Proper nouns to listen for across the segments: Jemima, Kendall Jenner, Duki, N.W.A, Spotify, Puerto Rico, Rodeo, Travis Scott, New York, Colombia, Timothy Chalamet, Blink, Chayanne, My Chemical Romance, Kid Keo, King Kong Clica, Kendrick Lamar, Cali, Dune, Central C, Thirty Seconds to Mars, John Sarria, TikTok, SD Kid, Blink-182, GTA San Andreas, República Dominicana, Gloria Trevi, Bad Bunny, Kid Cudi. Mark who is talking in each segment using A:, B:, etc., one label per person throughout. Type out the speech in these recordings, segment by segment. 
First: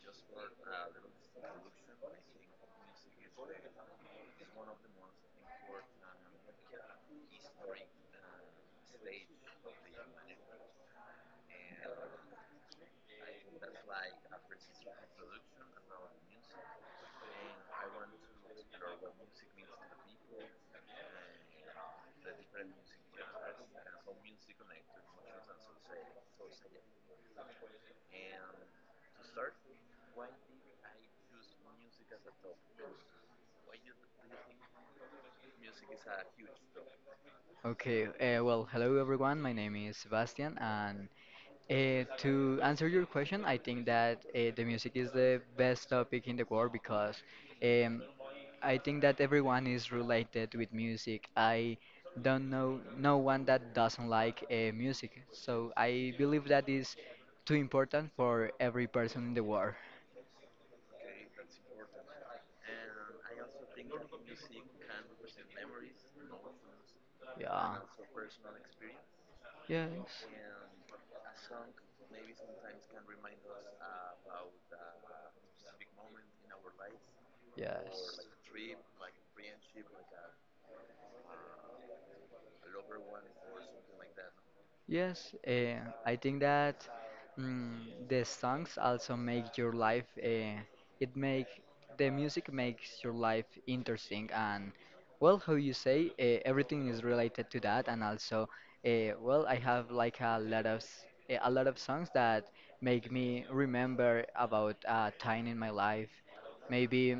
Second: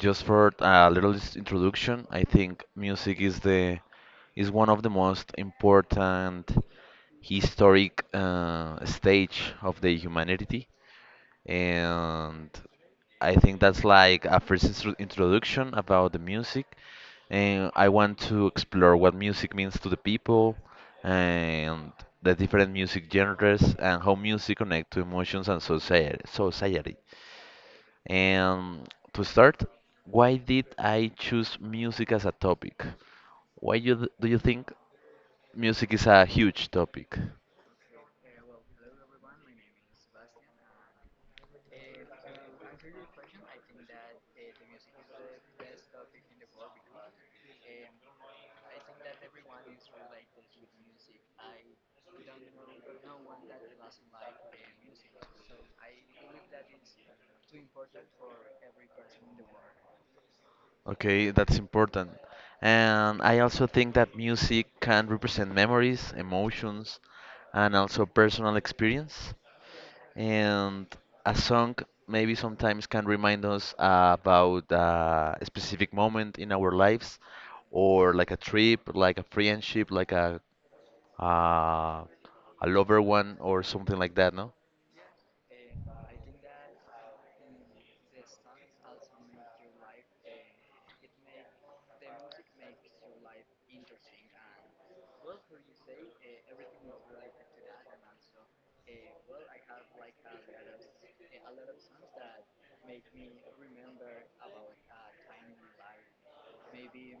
A: just for a little introduction, I think music is the is one of the most important historic stage of the humanity and I think that's like a first introduction about the music. And I want to explore what music means to the people and the different music genres and how music connect to emotions and society. And to start, why did I choose music as a topic? Why you, do you think music is a huge topic?
B: Hello everyone. My name is Sebastian, and to answer your question, I think that the music is the best topic in the world because um, I think that everyone is related with music. I don't know no one that doesn't like music, so I believe that is too important for every person in the world.
A: Okay, that's important. And I also think that music can represent memories, emotions, and
B: Yeah.
A: also personal experience. And a song maybe sometimes can remind us about a specific moment in our lives, or like a trip, like a friendship, like uh, a lover one, or something like that, no?
B: Yes, I think that mm, the songs also make your life. It make The music makes your life interesting and well, how you say, everything is related to that, and also, well, I have like a lot of a lot of songs that make me remember about a time in my life. Maybe,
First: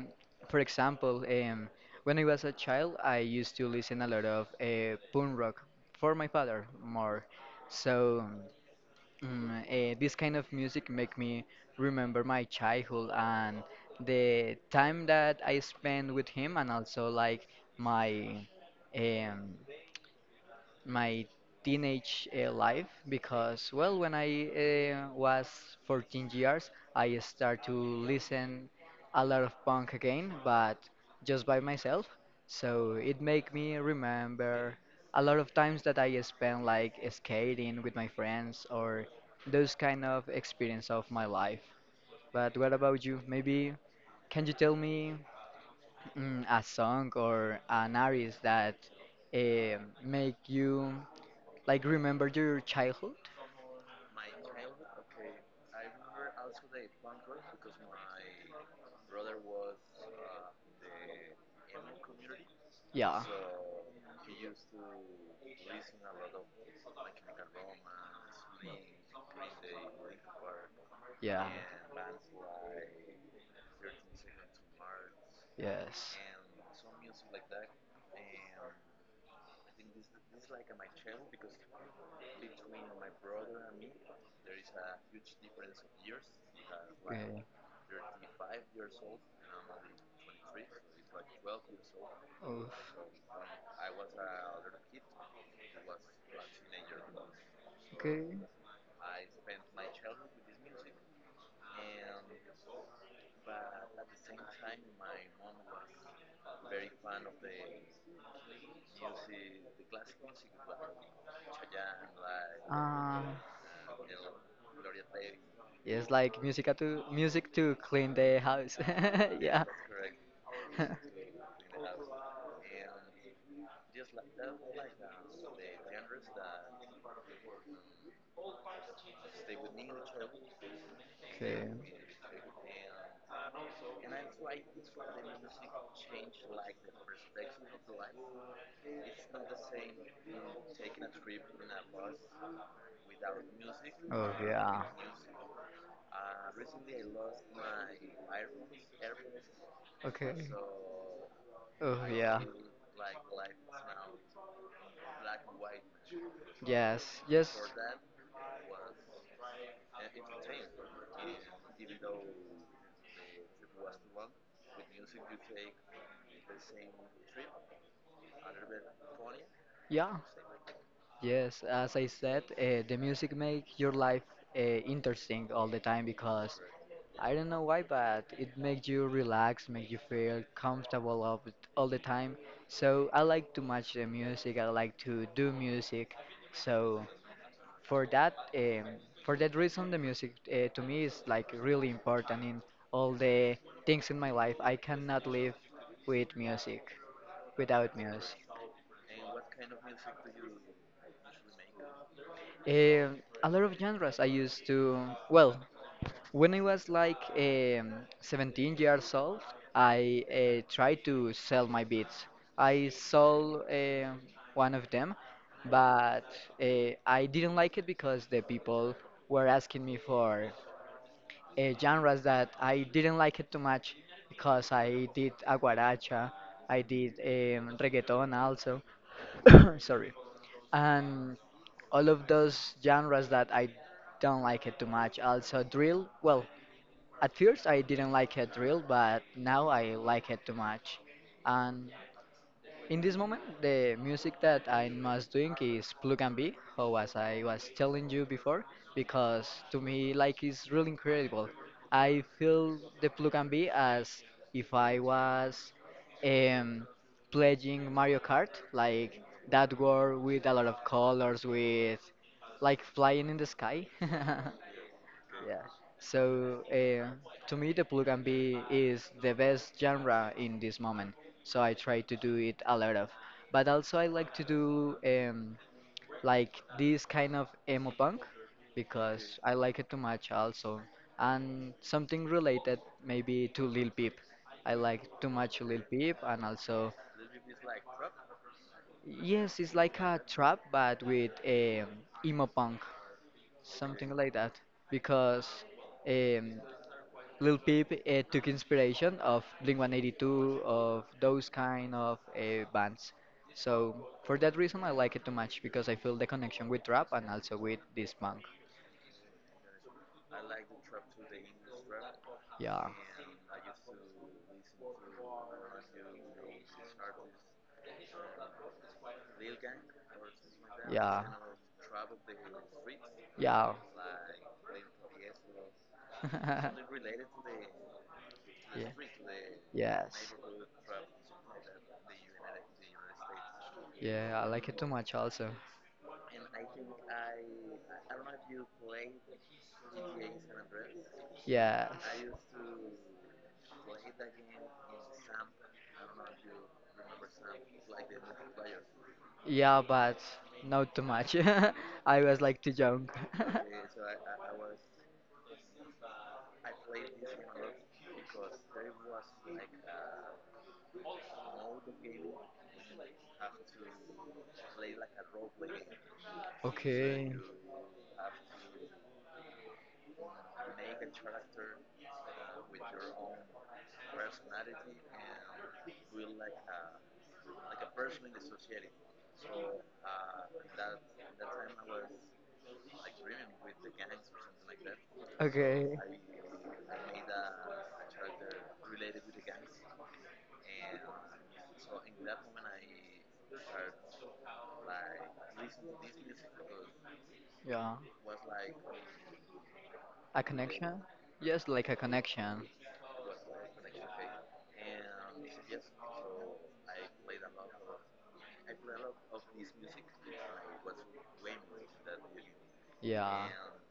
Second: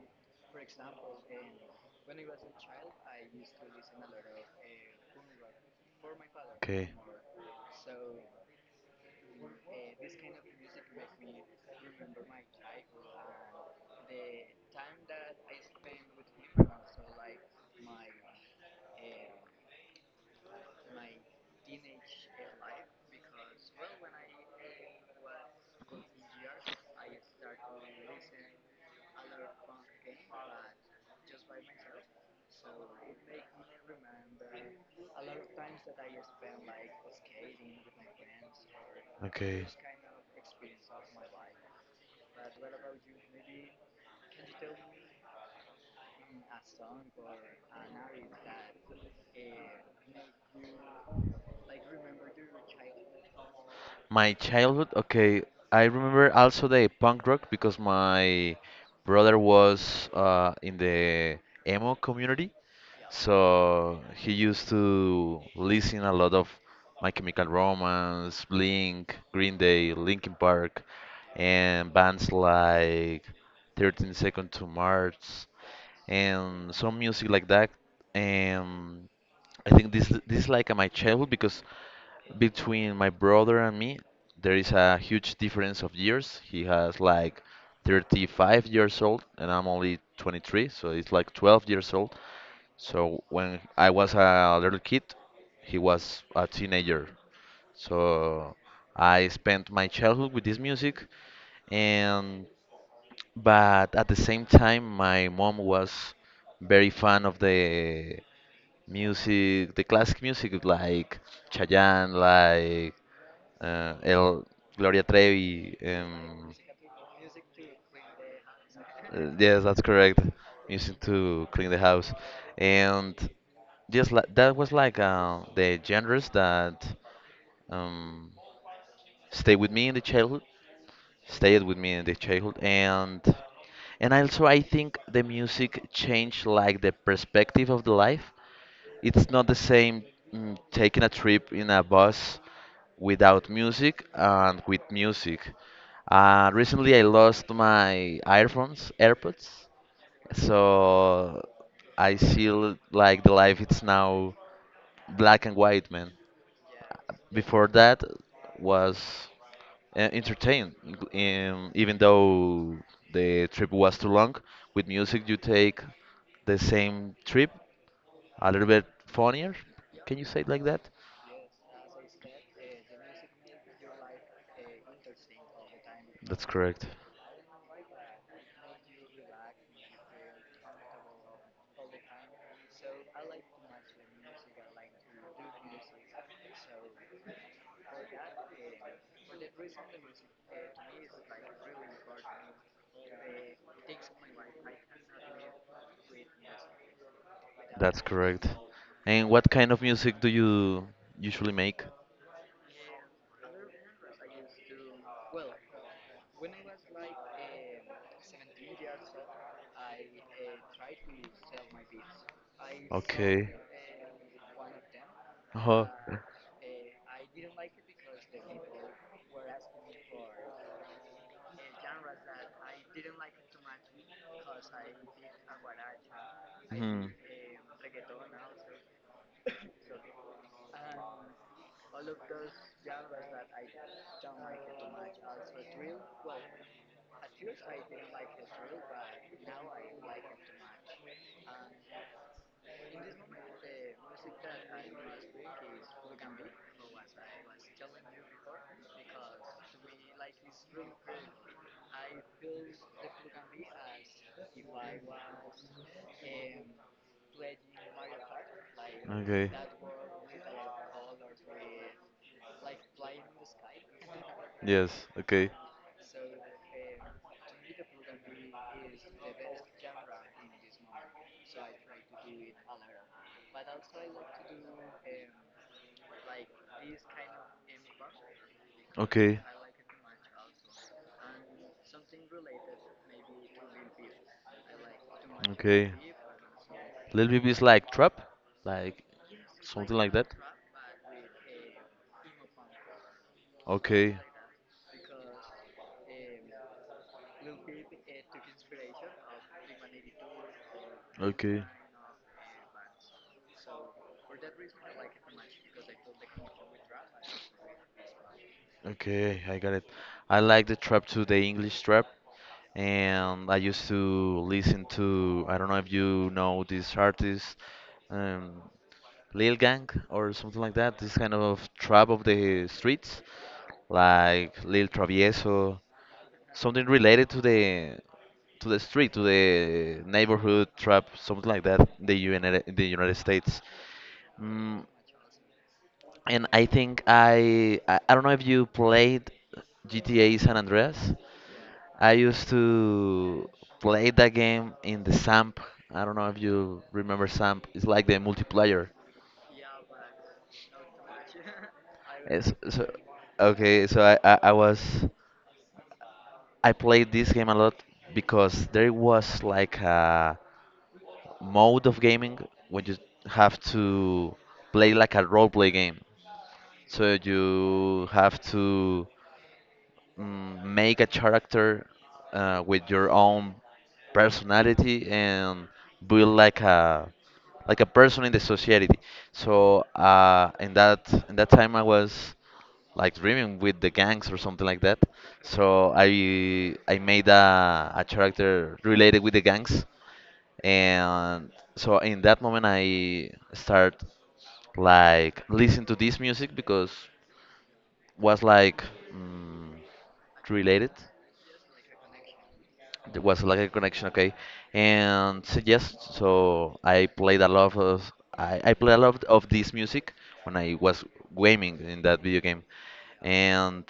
B: for example, when I was a child, I used to listen a lot of punk rock for my father
A: Okay, more
B: more so, this kind of music make me remember my childhood and the time that I spent with him, and also like my, um, my teenage life because well when I was 14 years I start to listen a lot of punk again but just by myself, so it make me remember a lot of times that I spent like skating with my friends or
A: of okay.
B: those kind of experience of my life. But what about you? Maybe can you tell me a song or an artist that eh, make you like, remember your childhood?
A: My childhood, okay. I remember also the punk rock because my brother was in the emo community.
B: Yeah.
A: So he used to listen a lot of My Chemical Romance, Blink, Green Day, Linkin Park,
B: Yeah.
A: and bands like 13 Seconds to Mars
B: Yes.
A: and some music like that. Um, I think this is like my childhood because between my brother and me there is a huge difference of years. He has like
B: Okay.
A: 35 years old and I'm only 23, so it's like 12 years old.
B: Oof.
A: So when I was a little kid, he was a teenager.
B: Okay.
A: So I spent my childhood with this music and but at the same time, my mom was very fan of the music, the classic music, like Chayanne, like
B: Um.
A: El Gloria Trevi.
B: Yes, like music to clean the house. Yeah.
A: Yes, that's correct. Music to clean the house, and just like that was like the genres that um, stay with me in the childhood stayed
B: Okay.
A: with me in the childhood and also I think the music changed like the perspective of the life. It's not the same, taking a trip in a bus without music
B: Oh
A: and with
B: yeah.
A: music. Recently I lost my earphones AirPods,
B: Okay.
A: so
B: Oh
A: I
B: yeah.
A: see like the life it's now black and white, man.
B: Yes. Yes.
A: Before that was entertained, even though the trip was too long. With music, you take the same trip, a little bit funnier.
B: Yeah.
A: Can you say it like that?
B: Yes. As I said, the music make your life interesting all the time
A: That's
B: because
A: correct.
B: I don't know why, but it makes you relax, make you feel comfortable all, all the time. So I like to match the music. I like to do music. So, for that, for that reason the music to me is like really important in all the things in my life. I cannot live with music, without
A: That's
B: music.
A: correct. And what kind of music do you usually make?
B: um, a lot of genres I used to, well, when I was like, 17 years old, I tried to sell my beats. I
A: Okay.
B: sold, one of them,
A: Uh-huh. uh,
B: but I didn't like it because the people were asking me for genres that I didn't like it too much, because I did aguaracha, I
A: Hmm.
B: did reggaeton also, sorry, and all of those genres that I don't like it too much. Also drill, well, at first I didn't like it drill, but now I like it too much, and in this moment, the music that I'm most doing is plug and be, or as I was telling you before, because to me, like, it's really incredible. I feel the plug and be as if I was, um, playing Mario Kart, like
A: Okay.
B: that world with a lot of colors, with like flying in the sky.
A: Yes. Okay.
B: Yeah. So to me, the plug and be is the best genre in this moment. So I try to do it a lot of. But also I like to do like this kind of emo punk because
A: Okay.
B: I like it too much also. And something related maybe to Lil Peep. I like too much Lil
A: Okay.
B: Peep and also
A: Let me be like trap, like
B: yes, it's
A: something
B: like
A: like
B: a
A: that.
B: trap but with emo punk, something
A: Okay.
B: like that. Because um, Lil Peep took inspiration of Blink-182, of those
A: Okay.
B: kind of bands. So for that reason, I like it too much because I feel the connection with rap and also with this punk.
A: Okay, I got it. I like the trap too, the English trap.
B: Yeah.
A: And I used to listen to, I don't know if you know this artist, um, Lil Gang or something like that. This
B: Yeah.
A: kind of trap of the streets,
B: Yeah.
A: like Lil Travieso. Something related to the
B: yeah.
A: street, to the
B: Yes.
A: neighborhood trap, something like that, in The U N, in the United States.
B: Yeah, I like it too
A: Mm,
B: much also.
A: and I think I don't know if you played GTA San Andreas.
B: Yes.
A: I used to play that game in the SAMP. I don't know if you remember SAMP. It's like the multiplayer.
B: Yeah, but not too much. I was
A: It's,
B: like too
A: so,
B: young.
A: okay, so I was I played this game a lot because there was like a mode of gaming when you have to play like a role play game. So
B: Okay.
A: you have to, make a character with your own personality and build like a person in the society. So in that time I was like dreaming with the gangs or something like that. So
B: Okay.
A: I made a character related with the gangs, and so in that moment I start like listen to this music because
B: Yeah.
A: was like, mm,
B: A
A: related.
B: connection? Yes, like a connection.
A: There was like a connection, okay. And so yes, so I played a lot of I played a lot of this music when I was gaming in that video game.
B: Yeah.
A: And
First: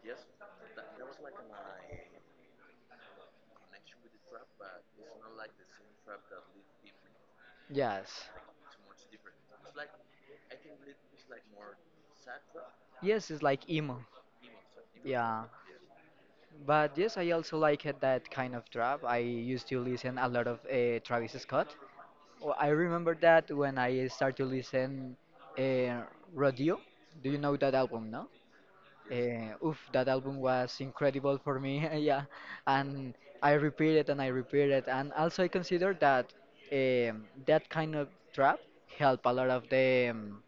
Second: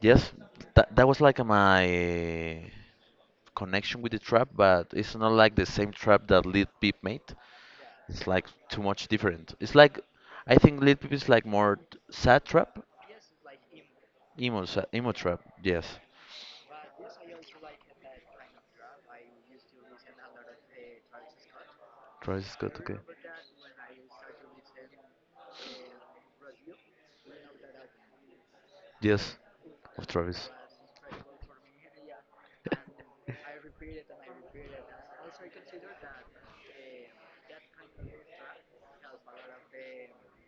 A: yes, that was like my connection with the trap, but it's not like the same trap that Lil Peep made. It's
B: Yes.
A: like too much different. It's like I think Lil Peep is like more sad trap.
B: Yes, it's like emo.
A: Emo, emo trap,
B: Yeah.
A: yes.
B: But yes, I also like it, that kind of trap. I used to listen a lot of Travis Scott.
A: Travis
B: Oh, I
A: Scott, okay.
B: remember that when I started to listen uh, Rodeo. Do you know that album, no?
A: Yes,
B: Oof,
A: of
B: that album
A: Travis.
B: was incredible for me, yeah. And I repeat it and I repeat it. And also I consider that that kind of trap help a lot of the,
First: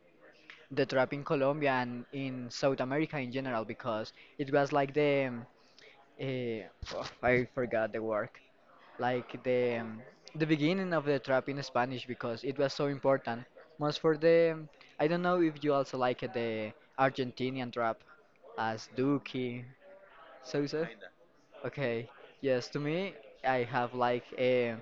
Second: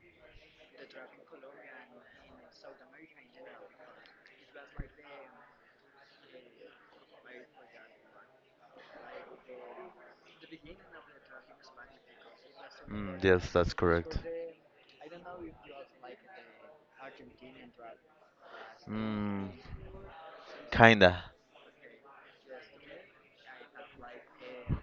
B: the trap in Colombia and in South America in general, because it was like the, Eh, oh, I forgot the word. Like the, the beginning of the trap in Spanish because it was so
A: Mm,
B: important.
A: yes, that's
B: Most for
A: correct.
B: the, I don't know if you also like the Argentinian trap as
A: Mm,
B: Duki, Sousa.
A: kinda.
B: Okay, yes, to me I have like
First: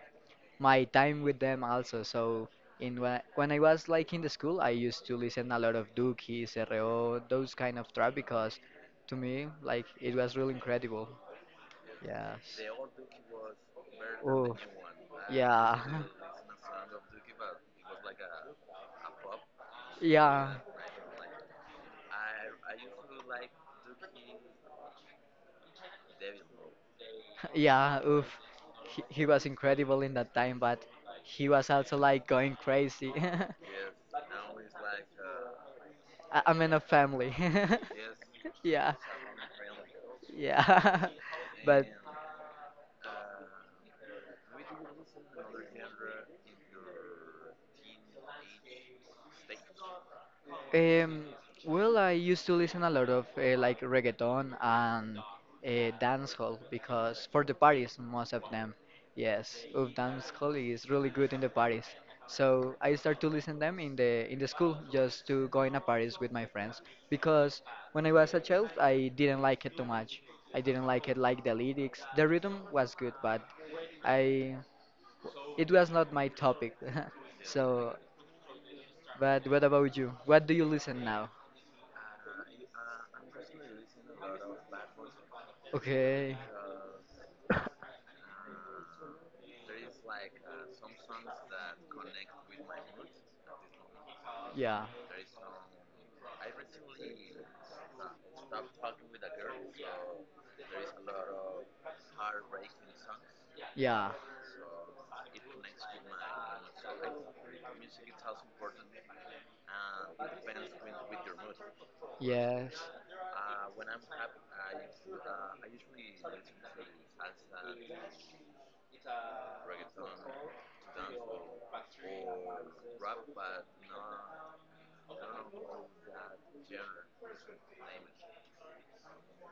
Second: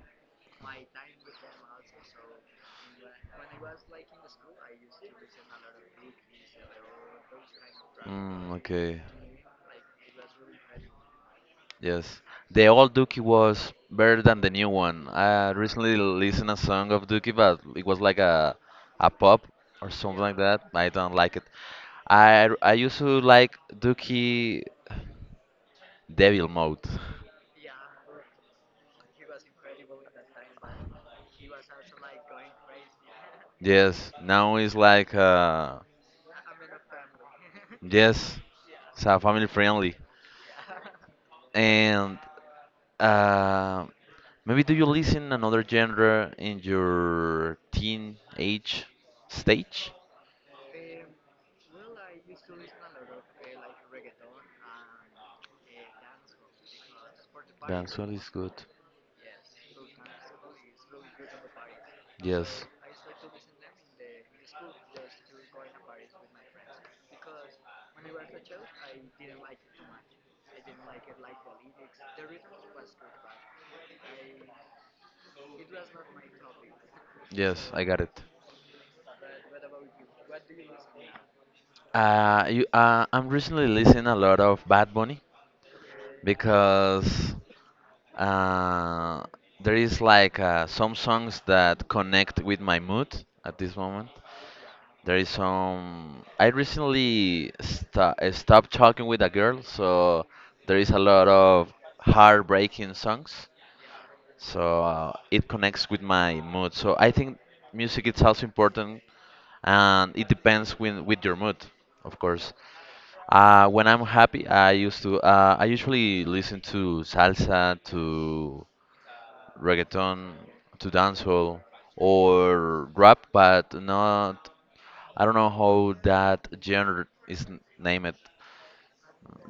B: my time with them also. So in when when I was like in the school, I used to listen a lot of Duki, CRO, those kind of trap
A: Mm,
B: because
A: okay.
B: to me like it was really incredible.
A: Yes,
B: Yes.
A: the old Dookie was better than the
B: Oh,
A: new one. I
B: yeah,
A: recently listened a song of Dookie, but it was like a pop or something like
B: yeah,
A: that. I don't like it. I used to like Dookie Devil Mode.
B: yeah. Oof, he was incredible in that time, but he was also like going crazy.
A: Yes, now it's like uh,
B: I'm in a family.
A: yes,
B: yeah,
A: it's family friendly.
B: yeah, but.
A: And uh, maybe do you listen another genre in your teen age stage?
B: Um, well, I used to listen a lot of like reggaeton and dancehall because for the parties,
A: Dancehall is
B: most of
A: good.
B: them, yes, of dancehall is really good in the parties.
A: Yes.
B: So I start to listen them in the school just to go in a parties with my friends because when I was a child, I didn't like it too much. I didn't like it like the lyrics. The rhythm was good, but I, it was not my topic.
A: Yes, I
B: so,
A: got it.
B: but what about you? What do you listen now?
A: I'm recently listening a lot of Bad Bunny
B: Okay.
A: because uh, there is like some songs that connect with my mood at this moment.
B: Yeah.
A: There is some. I recently sta stopped talking with a girl, so there is a lot of heartbreaking songs.
B: Yeah.
A: So it connects with my mood. So I think music is also important, and it depends with your mood, of course.
B: Yes.
A: When I'm happy, I used to. I usually listen to salsa, to reggaeton, to dancehall, or rap, but not. I don't know how that genre is named.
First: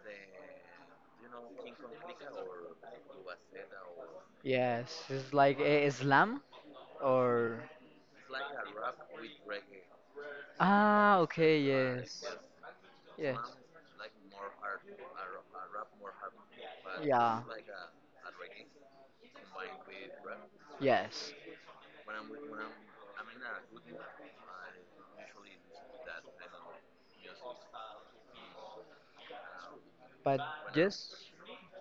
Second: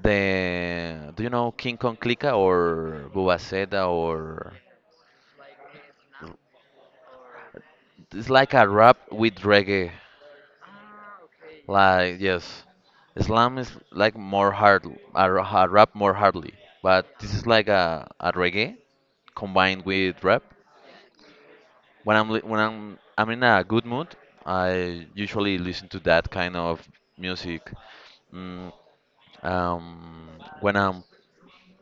A: The, do you know King Kong Clica or Bubaseda or
B: Yes. It's like Islam or
A: it's like a rap with reggae.
B: ah. Okay.
A: Like
B: Yes.
A: yes,
B: Yes.
A: Islam is like more hard a, a rap more hardly, but this
B: Yeah.
A: is like a reggae combined with rap.
B: Yes.
A: When I'm I'm in a good mood, I usually listen to that kind of music. Mm, um,
B: But
A: when I'm,
B: just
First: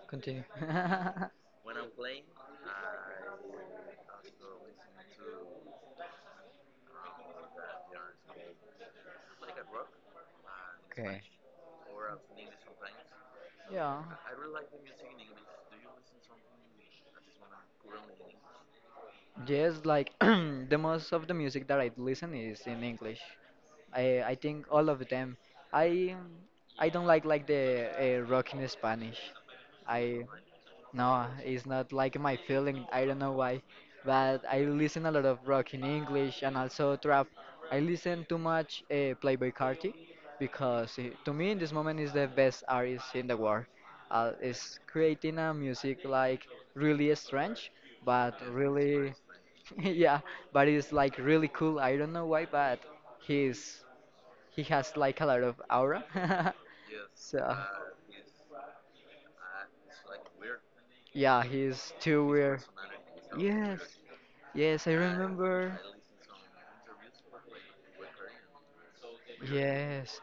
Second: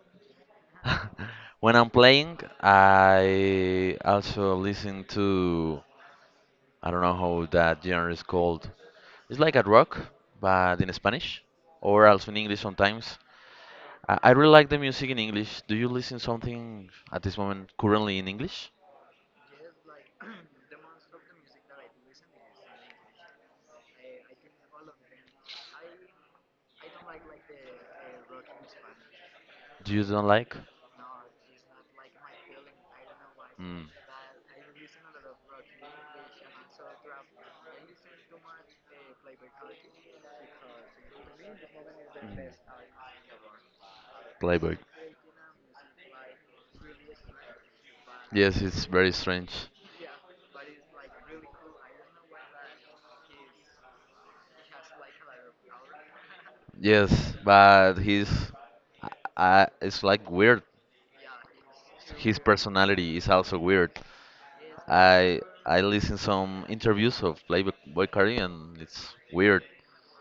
B: continue.
A: when I'm playing, I also listen to, I don't know how that genre is called. It's like a rock, but in
B: okay.
A: Spanish, or also in English sometimes.
B: Yeah.
A: I really like the music in English. Do you listen something at this moment currently in English?
B: Yes. Like the most of the music that I listen is in English. I think all of them. I I don't like the rock in Spanish.
A: Do you
B: I
A: don't like?
B: no, it's not like my feeling. I don't know why,
A: Mm. Mm.
B: but I listen a lot of rock in English and also trap. I listen too much Playboi Carti because he, to me in this moment is the best artist in the world.
A: Playboy.
B: Is creating a music like really strange, but
A: Yes, it's very
B: really
A: strange.
B: yeah, but it's like really cool. I don't know why, but he's he has like a lot of aura.
A: Yes,
B: so
A: but he's, I, it's like weird.
B: yeah, he's too
A: His
B: weird.
A: personality is also
B: Yes,
A: weird.
B: yes, I
A: I
B: remember.
A: I listen some interviews of Playboy Cardi and it's weird.
B: Yes,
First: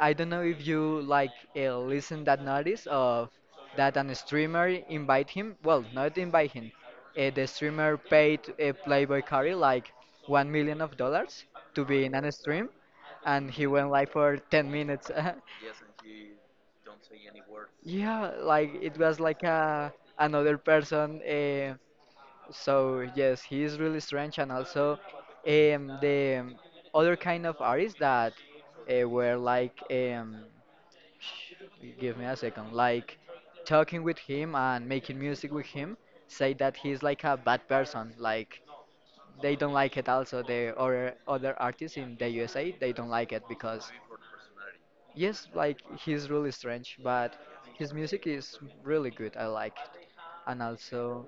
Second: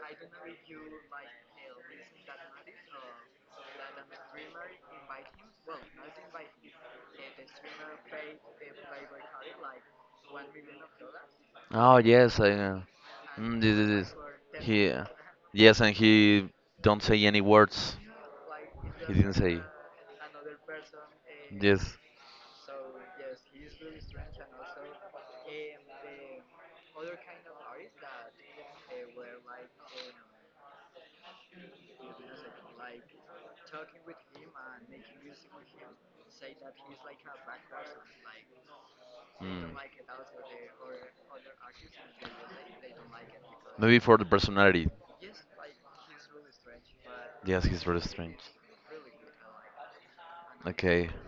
B: I don't know if you like listen that notice of that an streamer invite him. Well, not invite him. The streamer paid Playboy Carey like 1 million of dollars to
A: Oh
B: be in an
A: yes, I
B: stream, and he went like for
A: this.
B: ten
A: He
B: minutes.
A: yes, and he don't say any words.
B: Yeah, like it
A: He
B: was
A: didn't
B: like
A: say,
B: a another person.
A: yes.
B: So yes, he is really strange, and also, the other kind of artists that were like, sh- give me a second, like talking with him and making music with him, say that he's like a bad person. Like they
A: Mm.
B: don't like it. Also, the other artists in the USA, they don't like it because.
A: Maybe for the personality.
B: Yes, like he's really strange, but
A: Yes, he's
B: his
A: really
B: music
A: strange.
B: is really good. I like it, and
A: Okay.
B: also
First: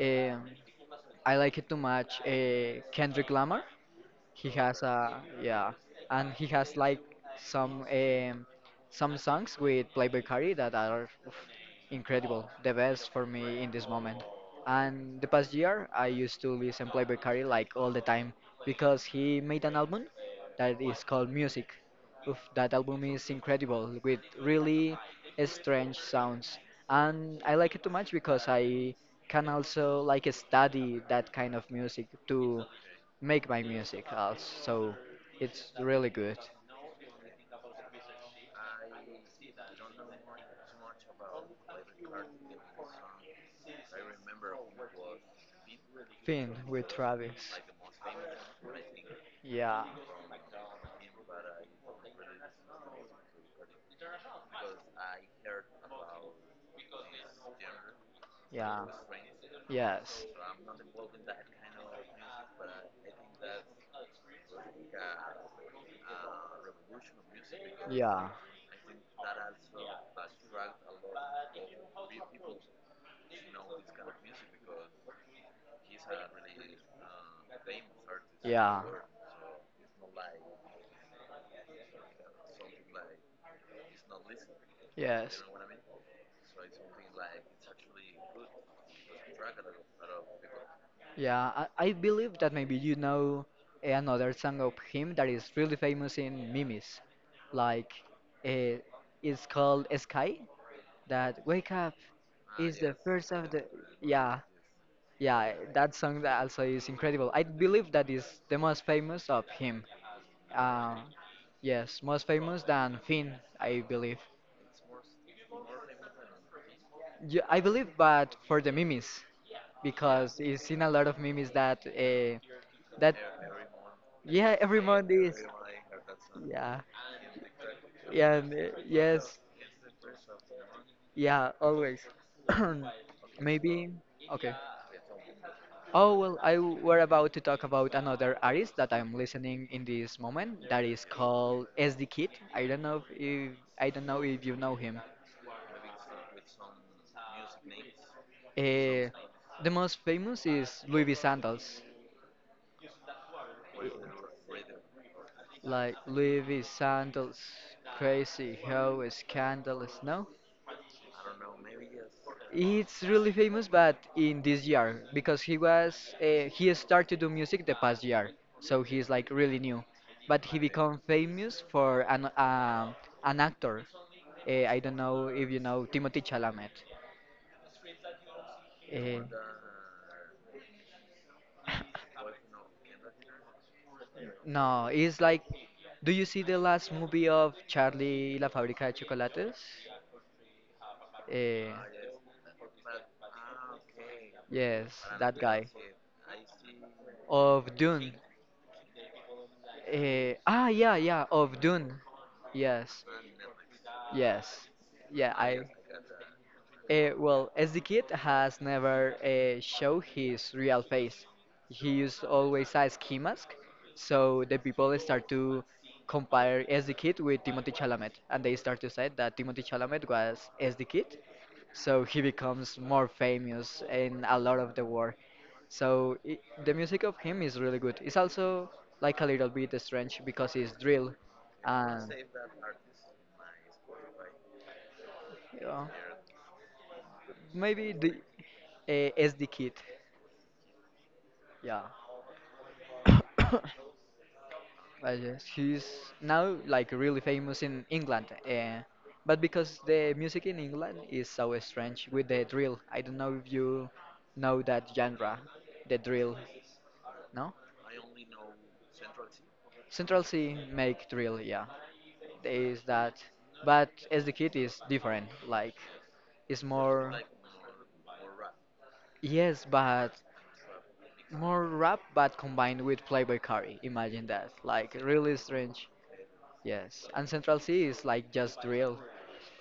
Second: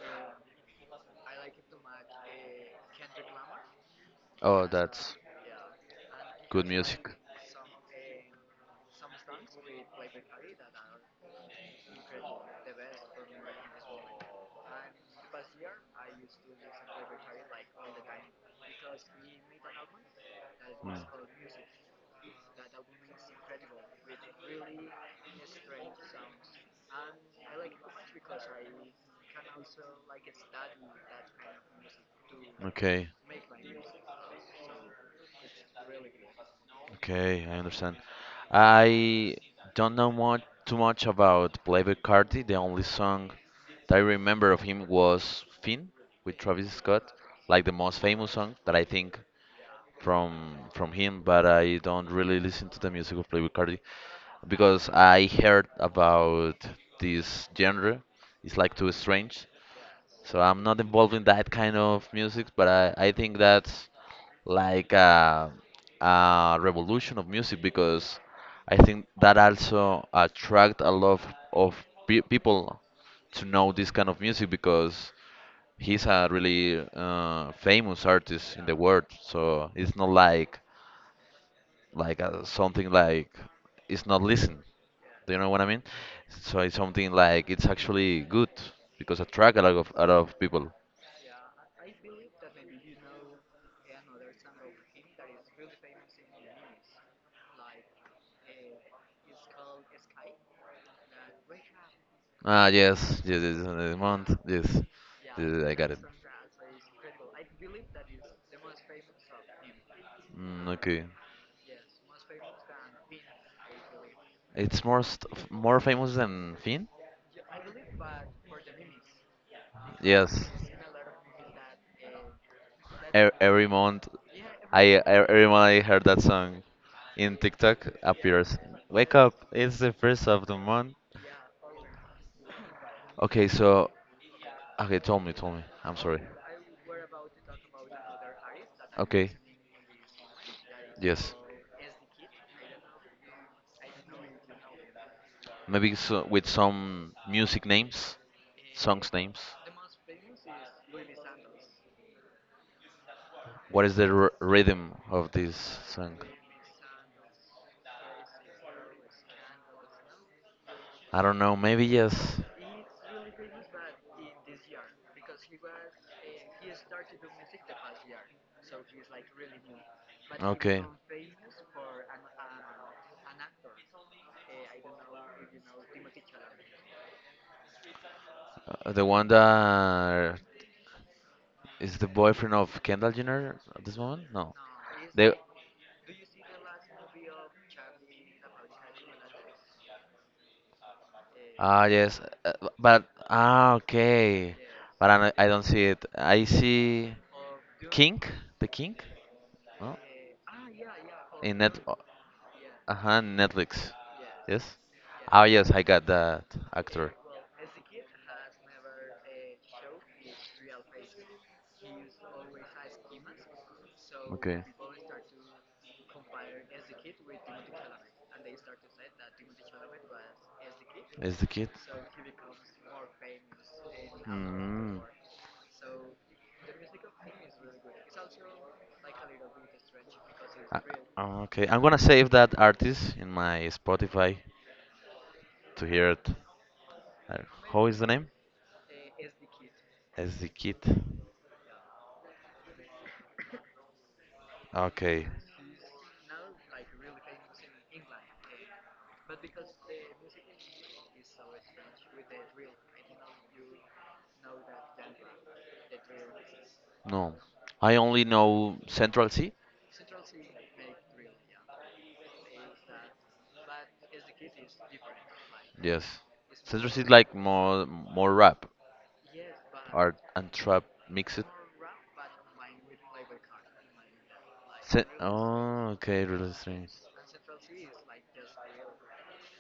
B: um, I like it too much. Kendrick Lamar. He
A: Oh,
B: has
A: that's
B: a yeah, and he
A: good
B: has like
A: music.
B: some, some songs with Playboi Carti that are oof, incredible, the best for me in this moment. And the past year, I used to listen Playboi Carti like all the time because he made an album that is called Music. Oof, that album is incredible with really strange sounds, and I like it too much because I can also like study that kind of music to
A: Mm. Okay.
B: make my music also. So it's really good.
A: Okay, I understand. I don't know much, too much about Playboi Carti. The only song that I remember of him was Finn with
B: Finn,
A: Travis
B: with
A: Scott,
B: Travis.
A: like the most famous song that I think
B: Yeah.
A: from him. But I don't really listen to the music of Playboi Carti because I heard about this genre. It's like too strange, so I'm not involved in that kind of music. But I think that like a revolution of music because I think that also attract a lot of pe people to know this kind of music because he's a really famous artist in the world. So it's not like like something like it's not listened. Do you
B: Yes.
A: know what I mean? So it's something like it's actually good because attract a lot of people.
B: Yeah, I believe that maybe you know another song of him that is really famous in memes, like uh, it's called Sky. That wake up
A: Ah
B: is the
A: yes,
B: first
A: yes,
B: of
A: yes,
B: the
A: this month,
B: yeah.
A: yes,
B: Yeah,
A: yes, I got
B: that song that also is incredible. I believe that is the
A: it.
B: most famous of him.
A: Mm,
B: Uh,
A: okay.
B: yes, most famous than Finn, I believe.
A: It's more more famous than Finn?
B: Yeah, I believe, but for the memes, because
A: Yes.
B: he's seen a lot of memes that that
A: E- every month
B: yeah, every
A: I
B: month is
A: every month I heard that song
B: yeah,
A: in TikTok
B: yeah, and,
A: appears. Wake up,
B: yes,
A: it's the first of the month.
B: yeah, always.
A: Okay,
B: Maybe
A: so
B: okay.
A: okay, tell me, tell me. I'm
B: Oh,
A: sorry.
B: well, I were about to talk about another artist that I'm
A: Okay,
B: listening in this moment that is
A: yes.
B: called SD Kid. I don't know if you know him.
A: Maybe so, with some music names,
B: Uh,
A: songs names.
B: the most famous is Louis V. Sandals.
A: What is the r rhythm of this
B: Like
A: song?
B: Louis V. Sandals, crazy, how scandalous, no?
A: I don't know. Maybe yes.
B: It's really famous, but in this year because he was he started to do music the past year, so he's like really new. But he
A: Okay.
B: become famous for an actor. I don't know if you know Timothy Chalamet.
A: The
B: Uh,
A: one that is the boyfriend of Kendall Jenner at this moment? No.
B: no, he's
A: The,
B: like, do you see the last movie of Charlie y la fábrica de chocolates? Uh,
A: ah yes, uh, but ah okay,
B: yes,
A: but
B: that
A: I don't
B: guy
A: see it. I see
B: of Dune.
A: King, the King, no?
B: Yeah,
A: In
B: of
A: net.
B: Dune.
A: Uh
B: Yes,
A: huh. Netflix.
B: yes,
A: Yes.
B: yeah.
A: Oh
B: I
A: yes, I got that actor.
B: well, as the kid has never showed his real face, he used always a ski mask. So the
A: Okay.
B: people start to compare as the kid with Timothy Chalamet, and they start to say that Timothy Chalamet was as the kid.
A: Is the kid?
B: So he becomes more famous in a lot of the
A: Mm.
B: world. So I the music of him is really good. It's also like a little bit strange because it's drill,
A: Okay. I'm gonna
B: and
A: save that artist in my Spotify
B: yeah.
A: to hear it. Uh, How
B: Maybe
A: is the
B: the
A: name?
B: SD Kid.
A: As the kid.
B: Yeah. I
A: Okay.
B: guess he's now like really famous in England. But because the music in England is so strange with the drill. I don't know if you know that genre, the drill.
A: No.
B: No?
A: I only know Central C.
B: Central C make drill, yeah. There is that. But SD Kid is different. Like,
A: Yes.
B: it's
A: Central C
B: more.
A: is like more rap,
B: Yes, but
A: art and trap mixed.
B: more rap, but combined with Playboy Carti. Imagine that. Like, really strange.
A: Oh, okay, really strange.
B: Yes. And Central C is like just drill.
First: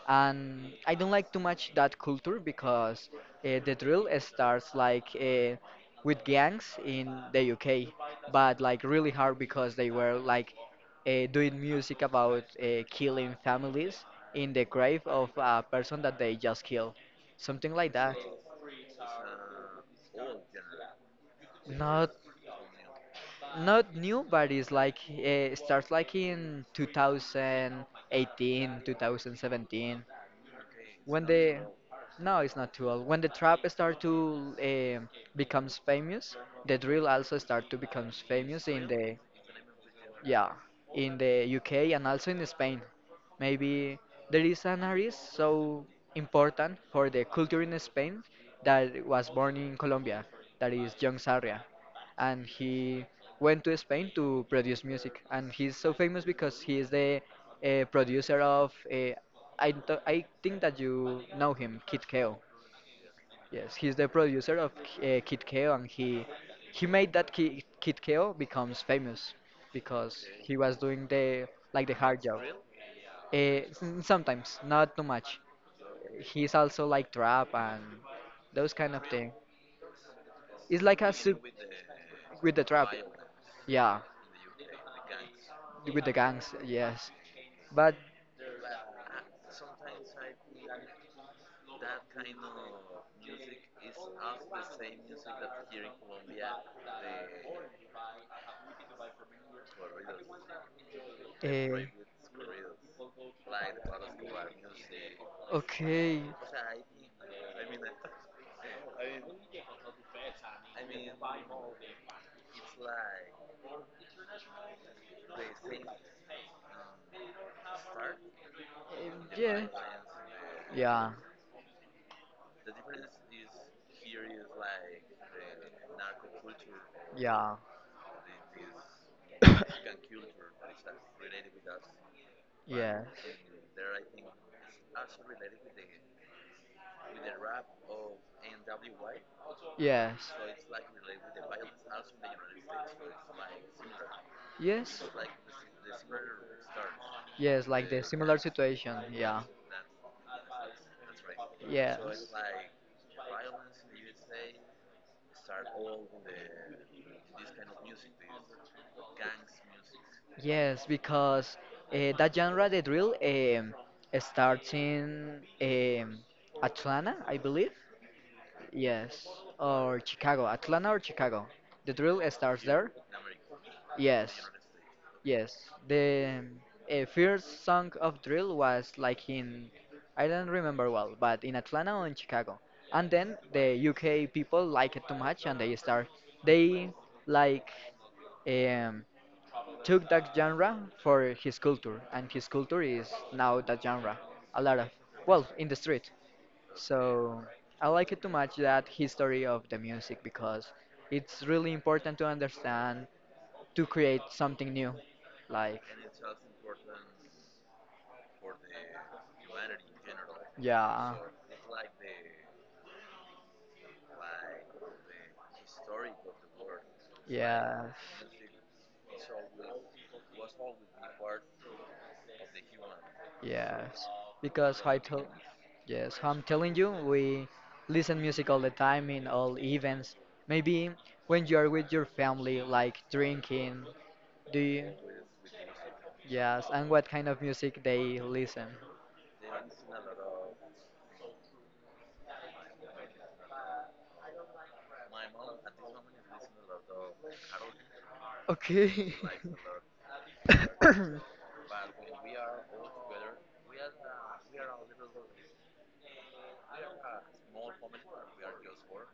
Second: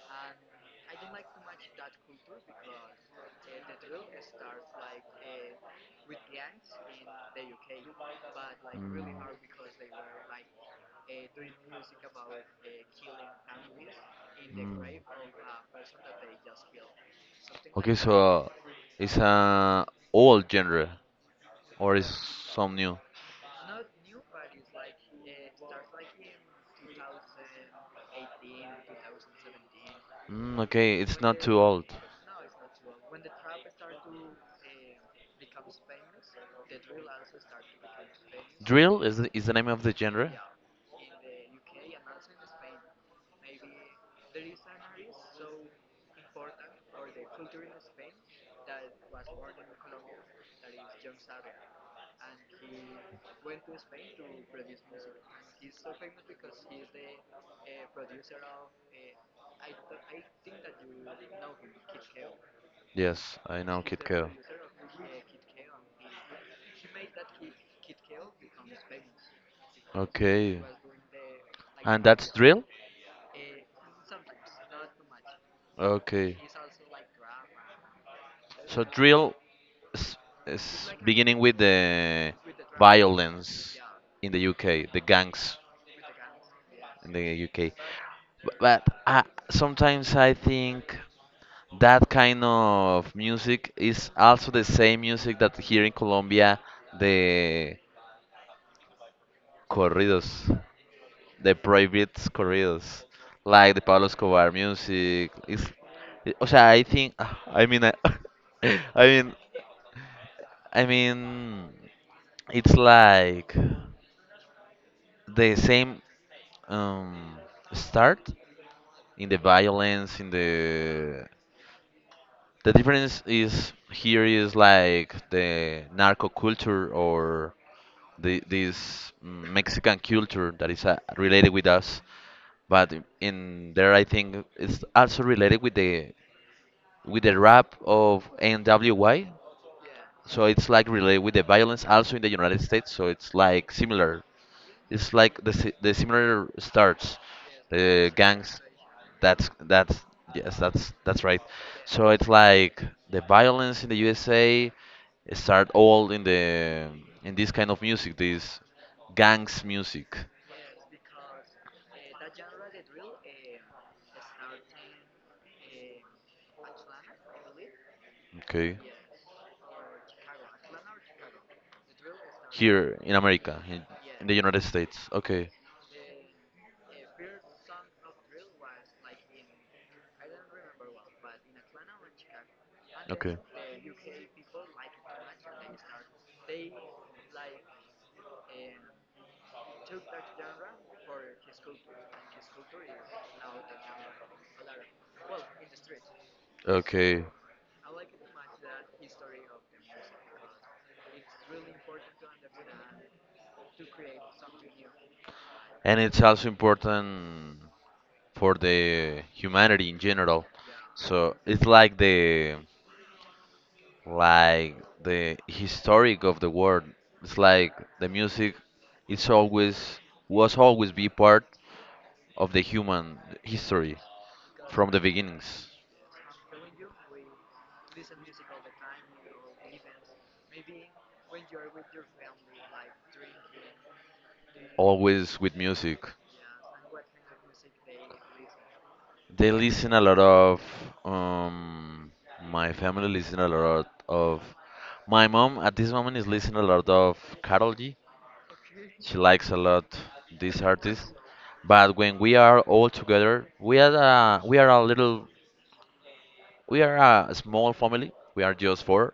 B: And I don't like too much that culture because the drill starts like with gangs in the UK, but like really hard because they were like doing music about killing families in the grave of a person that they just killed. Something like
A: Okay, so
B: that.
A: it's a old genre or is
B: Not
A: some new?
B: Not new, but it's like starts like in 2018, 2017.
A: Mm, okay,
B: Okay,
A: it's
B: when
A: not too
B: the
A: old.
B: no, it's not too old. When the trap start to becomes famous, the drill also start to becomes famous in
A: Drill is is the name of the genre?
B: yeah, the UK and also in Spain. Maybe there is an artist so important for the culture in Spain that was born in Colombia, that is John Sarria. And he went to Spain to produce music. And he's so famous because he is the producer of, I think that you know him, Kid Keo.
A: Yes, I
B: Yes,
A: know
B: he's
A: Kid
B: the
A: Cudi.
B: producer of Kid Keo, and he made that Ki Kid Keo becomes famous because he
A: Okay.
B: was doing the like the
A: And
B: hard
A: that's
B: job.
A: drill?
B: Sometimes, not too much.
A: Okay.
B: He's also like trap and those
A: So
B: kind of thing.
A: drill is,
B: It's
A: is
B: like a
A: beginning
B: sub
A: with the
B: with the trap.
A: violence
B: Yeah,
A: in the UK, the gangs
B: with the gangs. Yes,
A: in the UK.
B: but
A: But, but I, sometimes I think that kind of music is also the same music that here in Colombia the corridos, the
B: uh,
A: prohibit corridos, like the Pablo Escobar music. Is,
B: okay.
A: o sea, I think, I mean, I mean, it's like. The same um, start in the
B: Um,
A: violence in the difference is here is like the narco culture or
B: Yeah. It
A: the this Mexican culture that is related with us, but in there I think it's also related with the rap of N.W.Y.
B: Yes.
A: So it's like related with the violence also in the United States. So it's like similar.
B: Yes.
A: It's like the similar starts, the gangs. That's yes, that's right. So it's like the violence in the USA start all in the in this kind of music, this gangs music.
B: Yes, because that genre, the drill, starts in Atlanta, I believe.
A: Okay,
B: Yes, or Chicago. Atlanta or Chicago. The drill starts there.
A: here in America, in
B: Yes,
A: the United States. Okay.
B: yes. The first song of drill was like in, I don't remember well, but in Atlanta or in Chicago. And then the UK people like it too much and they like. um, Took that genre for his culture, and his culture is now that genre. A lot of, well, in the street.
A: Okay.
B: So I like it too much that history of the music because it's really important to understand to create something new. Like,
A: And it's also important for the humanity in general.
B: yeah,
A: So it's like the historic of the world. It's like
B: yeah.
A: the music, it's always was always be part of the human history
B: Yes, because
A: from
B: I
A: the
B: tell,
A: beginnings,
B: yes, I'm telling you, we listen music all the time in all events. Maybe when you are with your family, like drinking. Do you?
A: always with music.
B: Yes, and what kind of music they listen?
A: They listen a lot of. Um, my family listen a lot of. My mom at this moment is listening a lot of Karol G.
B: Okay.
A: She likes a lot this artist. But when we are all together, we are a little, we are a small family. We are just four.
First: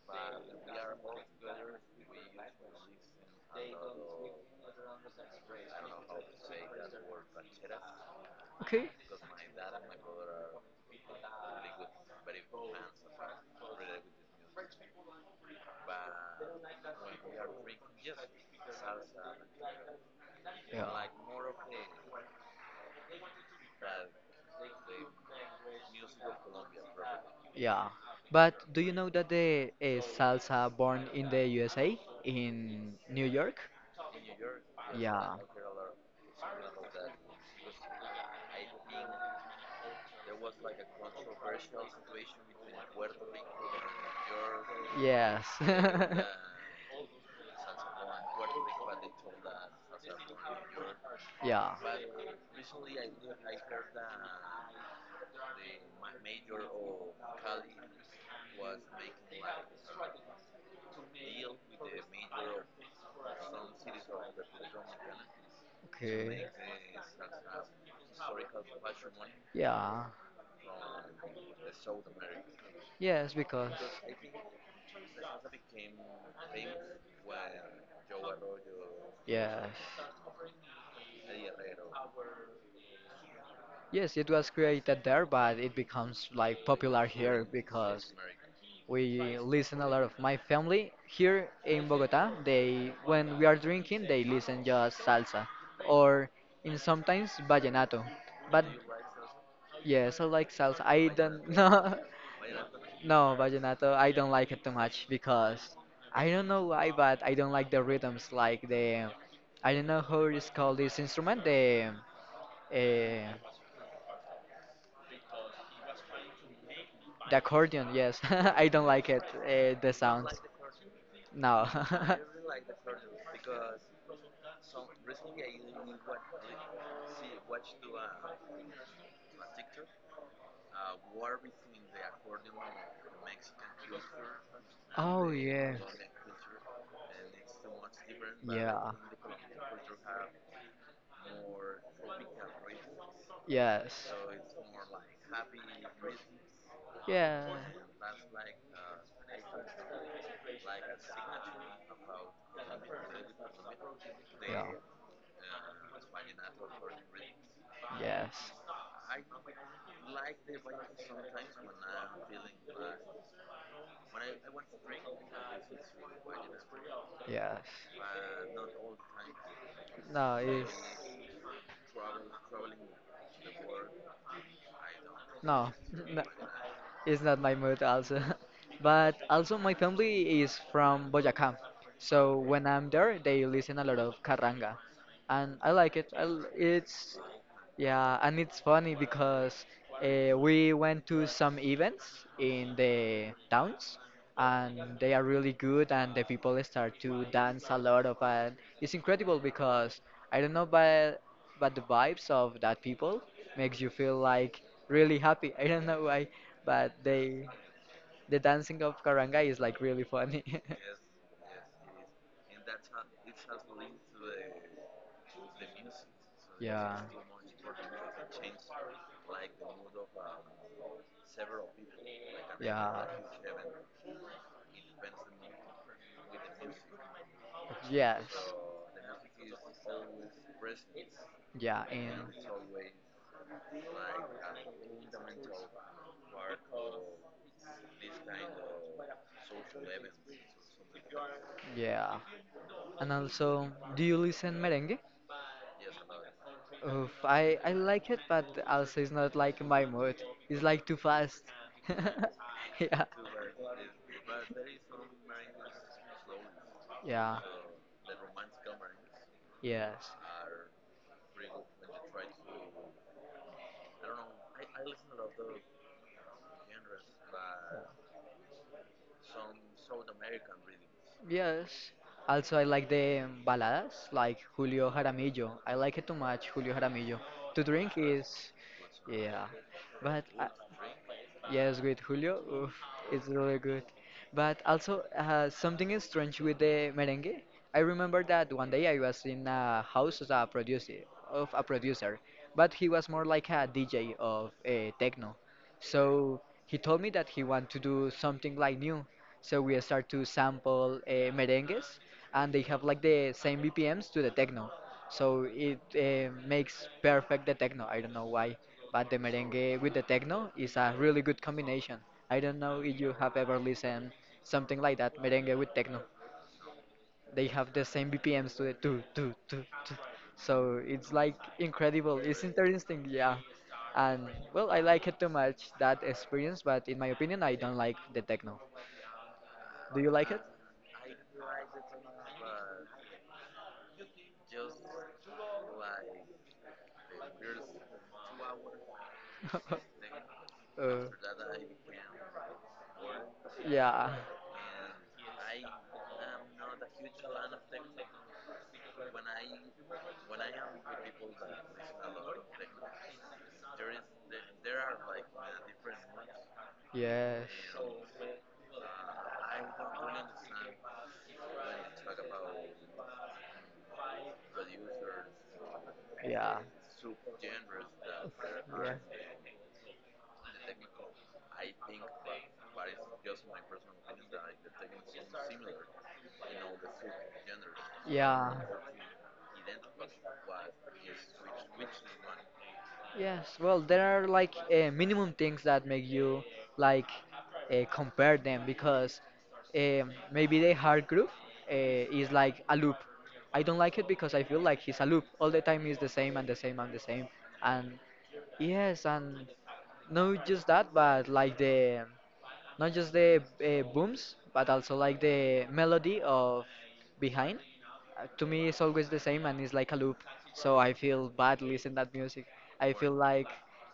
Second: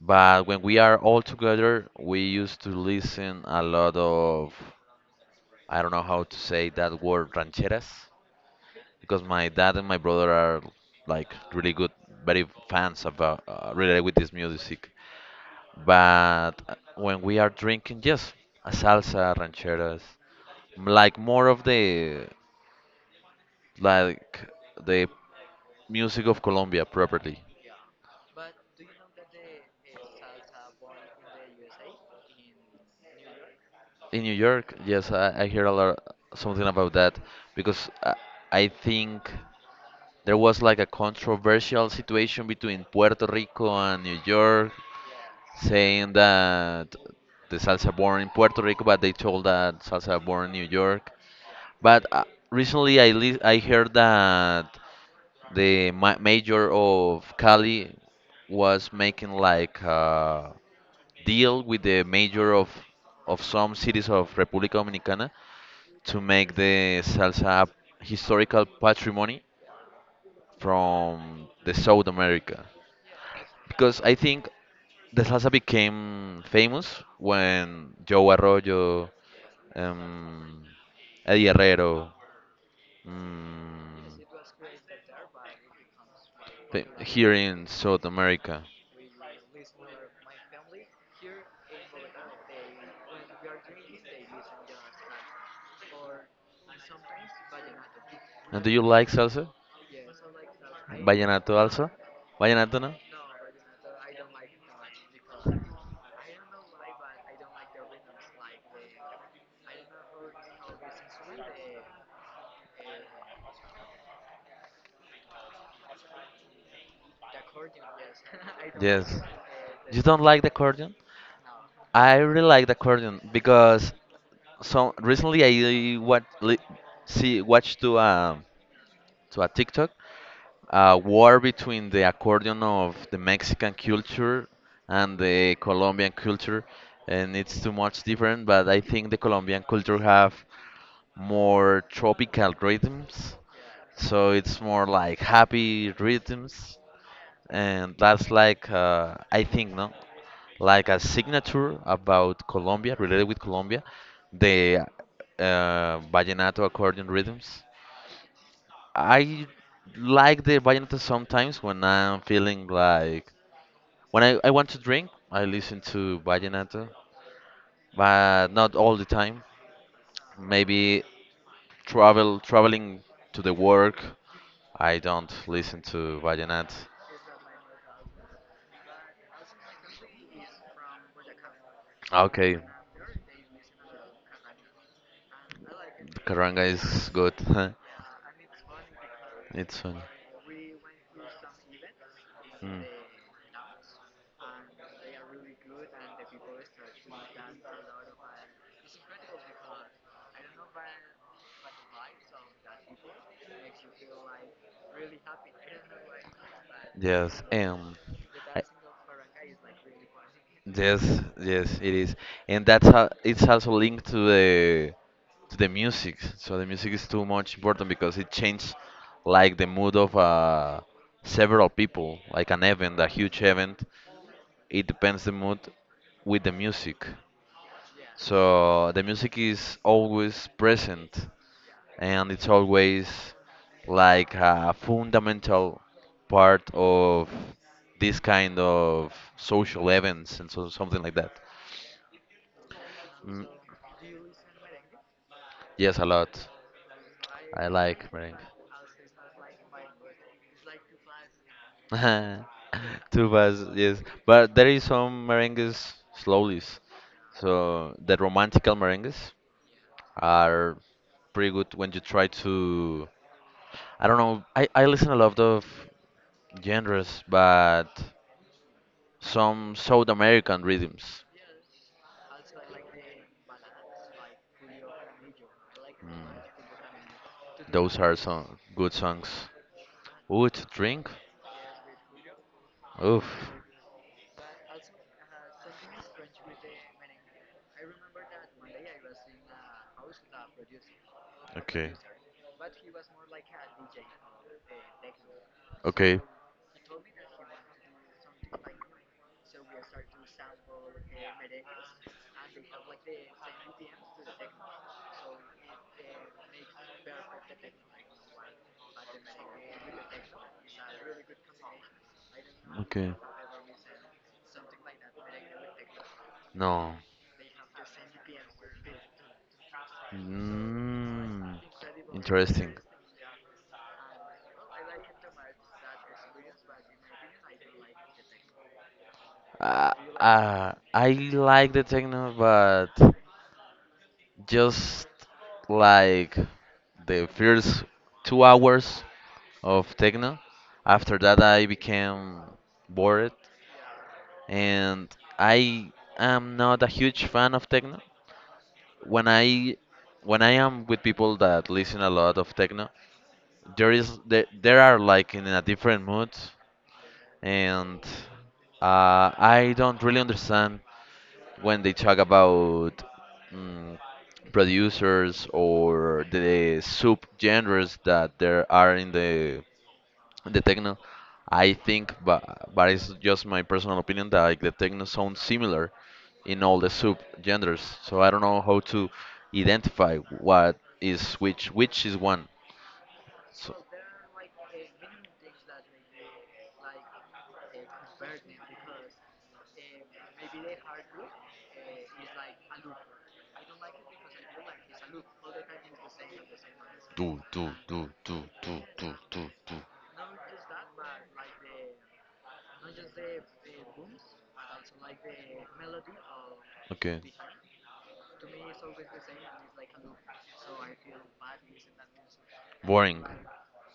A: But when we are all together, we used to listen a lot of, I don't know how to say that word, rancheras,
B: Okay.
A: because my dad and my brother are like really good, very fans about related with this music. But when we are drinking, yes, a salsa, rancheras,
B: Yeah.
A: like more of the like the music of Colombia properly.
B: Yeah, but do you know that the salsa born in the USA, in New York?
A: In New York, yes,
B: Yeah,
A: I hear a lot something about that because I think there was like a controversial situation between Puerto Rico and New York
B: yes,
A: saying that the salsa born in Puerto Rico, but they told that salsa born in New York.
B: yeah.
A: But recently I heard that the ma mayor of Cali was making like a deal with the mayor of some cities of República Dominicana to
B: Okay.
A: make the salsa historical patrimony
B: Yeah.
A: from the South America
B: Yes, because.
A: because I think the salsa became famous when Joe Arroyo,
B: Yes.
A: um, Eddie Herrero,
B: Yes,
A: mm,
B: it was created there, but it becomes like popular
A: here
B: here
A: in South
B: because
A: America.
B: we listen a lot of my family here in Bogota. They, when we are drinking, they listen just salsa or in sometimes vallenato.
A: And
B: But
A: do you like salsa?
B: yes, I like salsa. I don't
A: Vallenato also?
B: know.
A: Vallenato no?
B: No, vallenato, I don't like it too much because I don't know why, but I don't like the rhythms, like the I don't know how it's called this instrument, uh, the accordion. Yes, I don't
A: Yes.
B: like
A: Yes.
B: it. The
A: You don't
B: sounds.
A: like the accordion?
B: No.
A: I really like the accordion because so recently see watched to a TikTok, a war between the accordion of the Mexican culture and
B: Oh
A: the
B: yeah.
A: Colombian culture, and it's too much different. But I
B: Yeah.
A: think the Colombian culture have more tropical rhythms,
B: Yes.
A: so it's more like happy rhythms,
B: Yeah.
A: and that's like I think no, like a signature about Colombia, related with Colombia,
B: Yeah.
A: the vallenato accordion rhythms.
B: Yes.
A: I like the vallenato sometimes when I'm feeling like when I want to drink, I listen to vallenato,
B: Yes.
A: but not all the time.
B: No, it's.
A: Maybe traveling to the work, I don't
B: No,
A: listen to
B: n-
A: vallenato.
B: it's not my mood also. But also my family is from Boyacá. So
A: Okay,
B: when I'm there, they listen a lot of carranga. And I like it. I l
A: caranga is
B: It's
A: good.
B: yeah, and it's funny because
A: It's fun.
B: we went to some events in
A: Mm,
B: the towns and they are really good and the people start to dance a lot of and it's incredible because I don't know but the vibes of that people makes you feel like really happy. I don't know why, but
A: yes,
B: the dancing of Karangai is like really funny.
A: Yes, yes, it is, and that's how it's also linked to the music. So the music
B: Yeah,
A: is too much important because it changed like the mood of several people, like an event,
B: yeah,
A: a huge event. It depends the mood with the music.
B: yes,
A: So the music is always present
B: yeah, and
A: and it's always like a fundamental part of this kind of social events and so something like that.
B: yeah. And
A: Mm,
B: also, do you listen merengue?
A: yes, a lot.
B: Oof,
A: I
B: I like
A: like
B: it,
A: merengue.
B: but also it's not like my mood. It's like too fast. Yeah.
A: Tubas, yes, but there is some merengues slowlies.
B: Yeah.
A: So the romantical merengues
B: Yes.
A: are pretty good when you try to. I don't know. I listen a lot of genres, but some South American rhythms.
B: Yes. Also, I like the baladas, like Julio Jaramillo. I like it too much, Julio Jaramillo. To drink
A: Those are
B: is,
A: some good songs.
B: yeah. But I,
A: Ooh, to drink?
B: yes, with Julio, oof, it's
A: Oof.
B: really good. But also, something is strange with the merengue. I remember that one day I was in a house as a producer, of a
A: Okay.
B: producer, but he was more like a DJ of techno.
A: Okay.
B: So he told me that he want to do something like new. So we start to sample merengues, and they have like the same BPMs to the techno. So it makes perfect the techno. I don't know why, but the merengue with the techno is a really good combination. I don't know if
A: Okay.
B: you have ever listened something like that, merengue with techno.
A: No.
B: They have the same BPMs to the two, two, two, two. So it's like
A: Mm,
B: incredible. It's
A: interesting.
B: interesting, yeah. And well, I like it too much that experience, but in my opinion, I don't like the techno.
A: Uh,
B: Do you like it?
A: I like the techno, but just like the first 2 hours of techno.
B: uh,
A: After that, I became bored,
B: yeah.
A: and I am not a huge fan of techno. When I when I am with people that listen a lot of techno, there is there are like in a different mood,
B: Yes.
A: and I don't really understand when they talk about mm, producers or
B: Yeah.
A: the sub genres that there are in the techno, I think but it's
B: Yeah.
A: just my personal opinion that like the techno sounds similar in all the sub genders, so I don't
B: Yeah.
A: know how to identify what is which is one.
B: Yes.
A: So
B: Well, there are like minimum things that make you like compare them because maybe the hard groove is like a loop. I don't like it because I feel like it's a loop. All the time is the same and the same and the same.
A: do, do,
B: And
A: do, do, do,
B: yes,
A: do,
B: and
A: do, do.
B: not just that, but like the not just the booms, but also like the melody of
A: Okay.
B: behind. To me it's always the same and it's like a loop, so I feel bad listening that music. I feel
A: Boring.
B: like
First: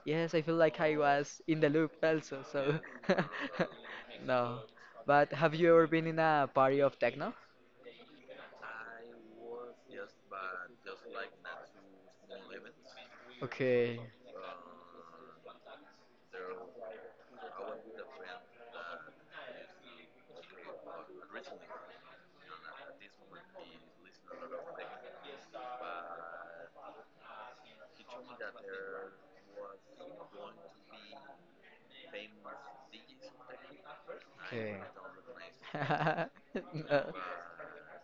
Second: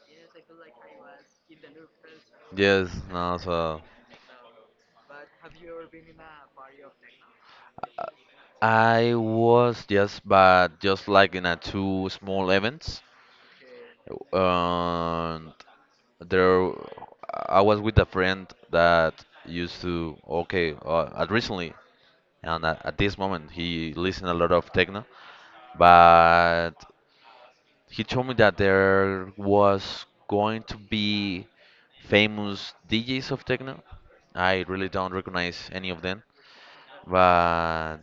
B: yes, I feel like I was in the loop also so.
A: Yes, no, so
B: No, but have you ever been in a party of techno?
A: I was just, but just like in a two small events.
B: Okay.
A: um there I was with a friend that used to okay at recently, and at this moment he listened a lot of techno, but he told me that there was going to be famous DJs of techno. I
B: Okay.
A: really don't recognize any of them.
B: No.
A: But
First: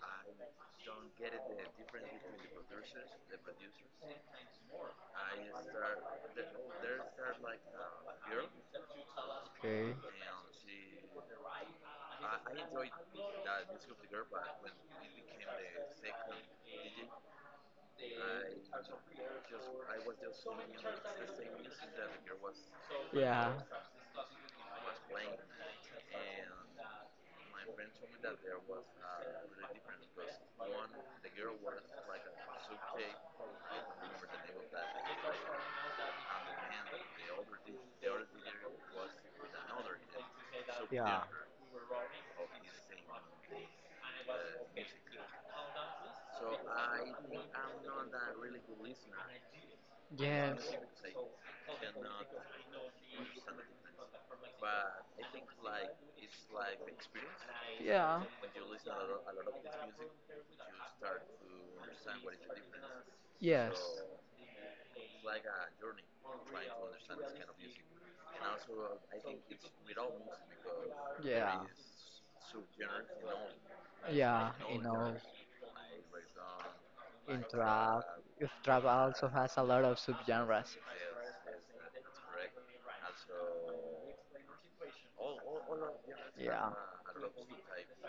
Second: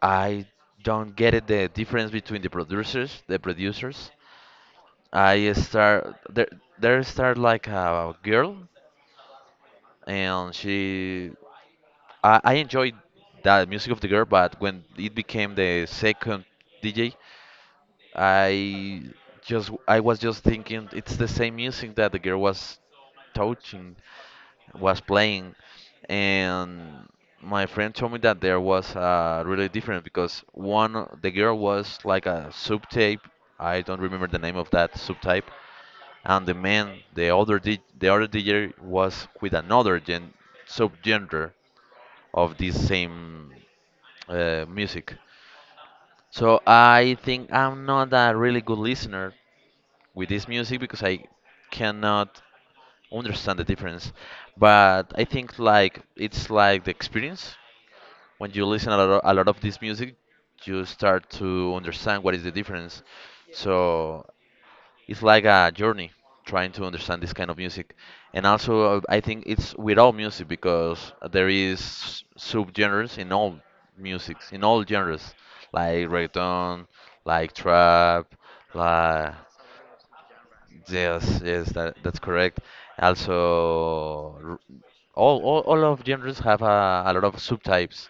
A: I don't get it the difference between the producers. I start there, there start like a girl,
B: Okay.
A: and she, I enjoyed the music of the girl, but when it became the second DJ, I just I was just thinking it's the same music that the girl was
B: Yeah.
A: touching, was playing, and my friend told me that there was really different because the girl was like a subtype. I don't remember the name of that subtype, and the man, the other DJ was with another gen subgenre of this same music. So I think I'm not a really good listener with this
B: Yes.
A: music because I cannot understand the difference. But I think like it's like the experience
B: Yeah.
A: when you listen a lot of this music, you start to understand what is the difference.
B: Yes.
A: So it's like a journey trying to understand this kind of music, and also I think it's with all music because there
B: Yeah.
A: is subgenres in all
B: Yeah,
A: musics in
B: you
A: all
B: know,
A: genres like reggaeton,
B: in
A: like
B: trap,
A: trap,
B: if trap also
A: like
B: has a lot of subgenres.
A: yes, yes, that, that's correct, also all of genres have
B: Yeah.
A: a lot of subtypes,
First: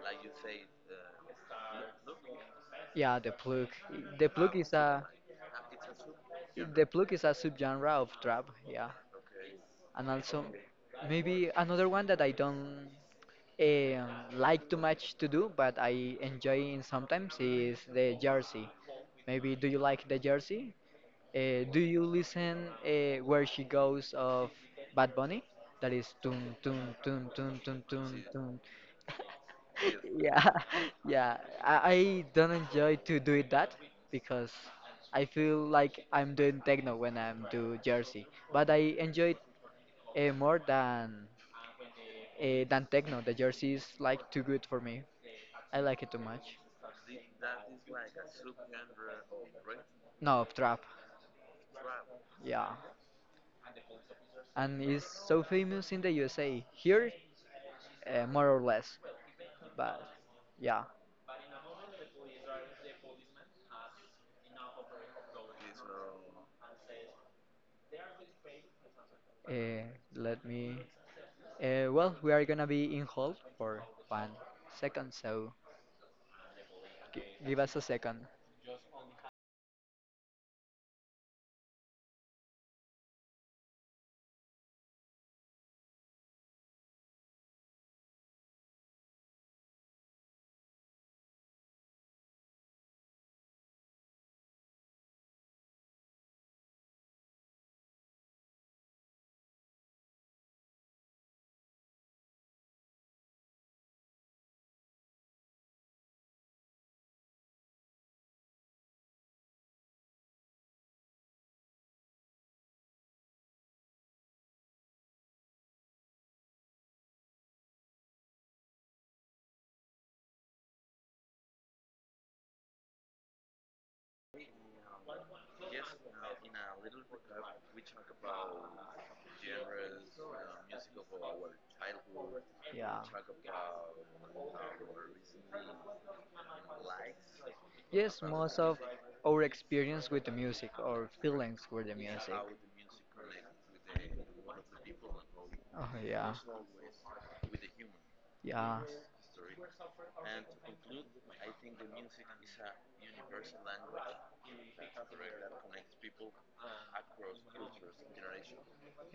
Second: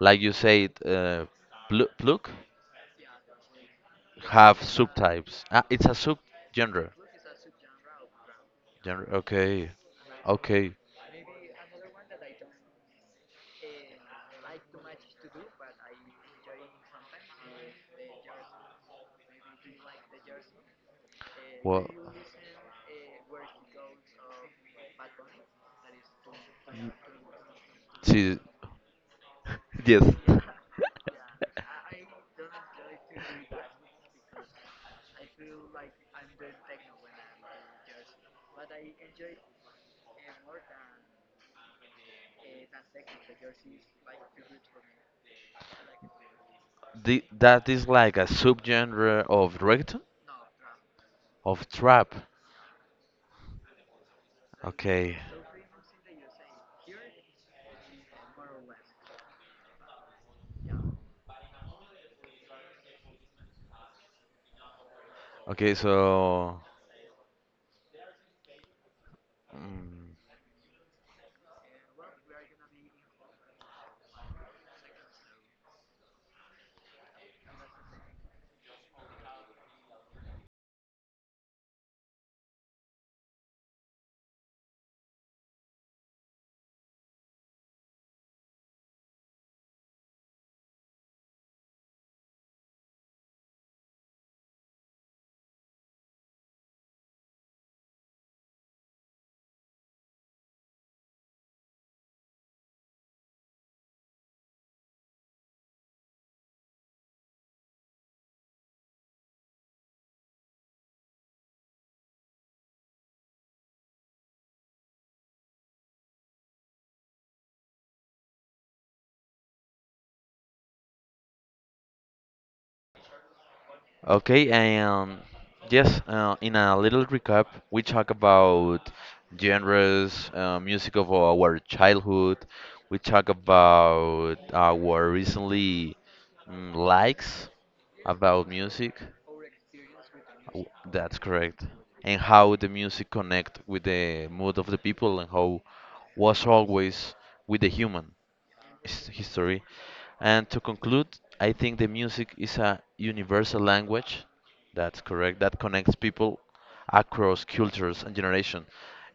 A: like you said pluk
B: Yeah, the plug. The plug
A: have
B: is a
A: subtypes, ah, it's a
B: the
A: subgenre.
B: plug is a subgenre of trap. Yeah.
A: January. Okay.
B: And also,
A: Okay.
B: maybe another one that I don't like too much to do, but I enjoy in sometimes is the jersey. Maybe do you like the jersey? Do
A: Well,
B: you listen where she goes of Bad Bunny? That is tun
A: y-
B: tun tun tun tun tun
A: see,
B: tun.
A: yes.
B: Yeah, yeah. I don't enjoy to do it that because I feel like I'm doing techno when I'm do jersey, but I enjoy more than techno, the jersey is like too good for me. I like it too much.
A: The, that is like a subgenre of reggaeton?
B: No trap,
A: Of trap.
B: yeah, and it's
A: Okay.
B: so famous in the USA. Here, more or less, but yeah.
A: Okay, so.
B: Uh,
A: mm,
B: let me. Well, we are gonna be in hold for one second, so give us a second.
A: Okay, and yes, in a little recap, we talk about genres, music of our childhood. We talk about our recently likes about music.
B: Our experience with the
A: W-
B: music or
A: That's
B: feelings
A: correct.
B: with the
A: And how the music connect with the mood of the people and how
B: oh yeah,
A: was always with the
B: with
A: human
B: yeah, yeah, and the music was USA,
A: history. And to conclude, I think the music is a universal language. That's correct. That connects people across cultures and generation.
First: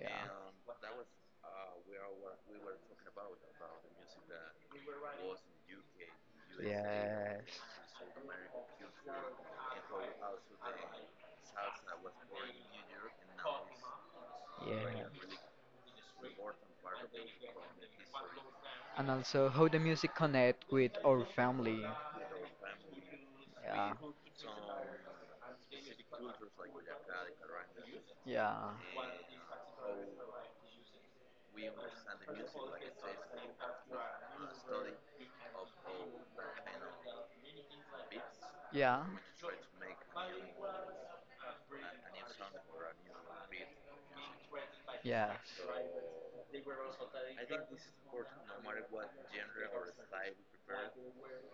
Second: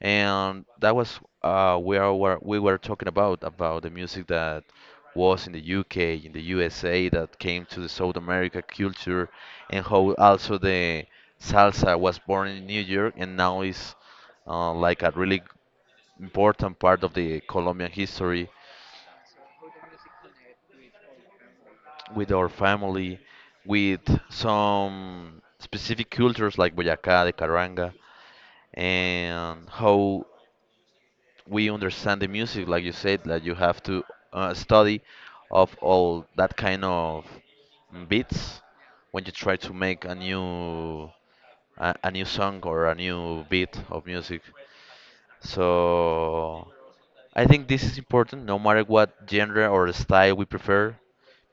A: And that was where we were talking about the music that was in the UK, in the USA, that came to the South America culture, and how also the salsa was born in New York and now is like a
B: yeah.
A: really important part of the Colombian history
B: And also how the music connect with our family.
A: with our family,
B: Yeah,
A: with some specific cultures like Boyacá, the Caranga,
B: yeah,
A: and how we understand the music, like you said, that you have to study of all that kind of beats
B: yeah,
A: when you try to make a new song or a new beat of music.
B: yes,
A: So I think this is important. No matter what genre or style we prefer,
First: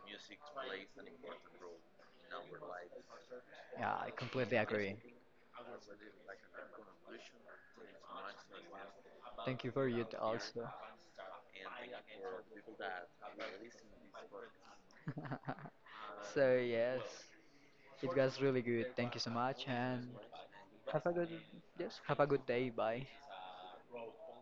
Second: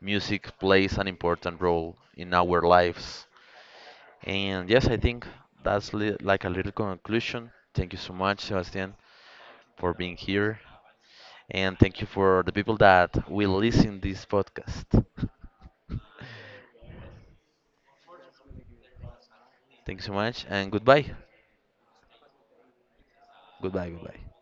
A: music plays an important role in our lives.
B: yeah. I completely
A: And yes,
B: agree.
A: I think that's li like a little conclusion. Thank you so much, Sebastian,
B: Thank you for
A: for
B: you
A: being here.
B: also.
A: And thank you for the people that will listen this podcast.
B: So yes, it was really good. Thank you so much,
A: Thank you
B: and
A: so much and
B: have a
A: goodbye.
B: good yes, have a good day. Bye.
A: Goodbye, goodbye.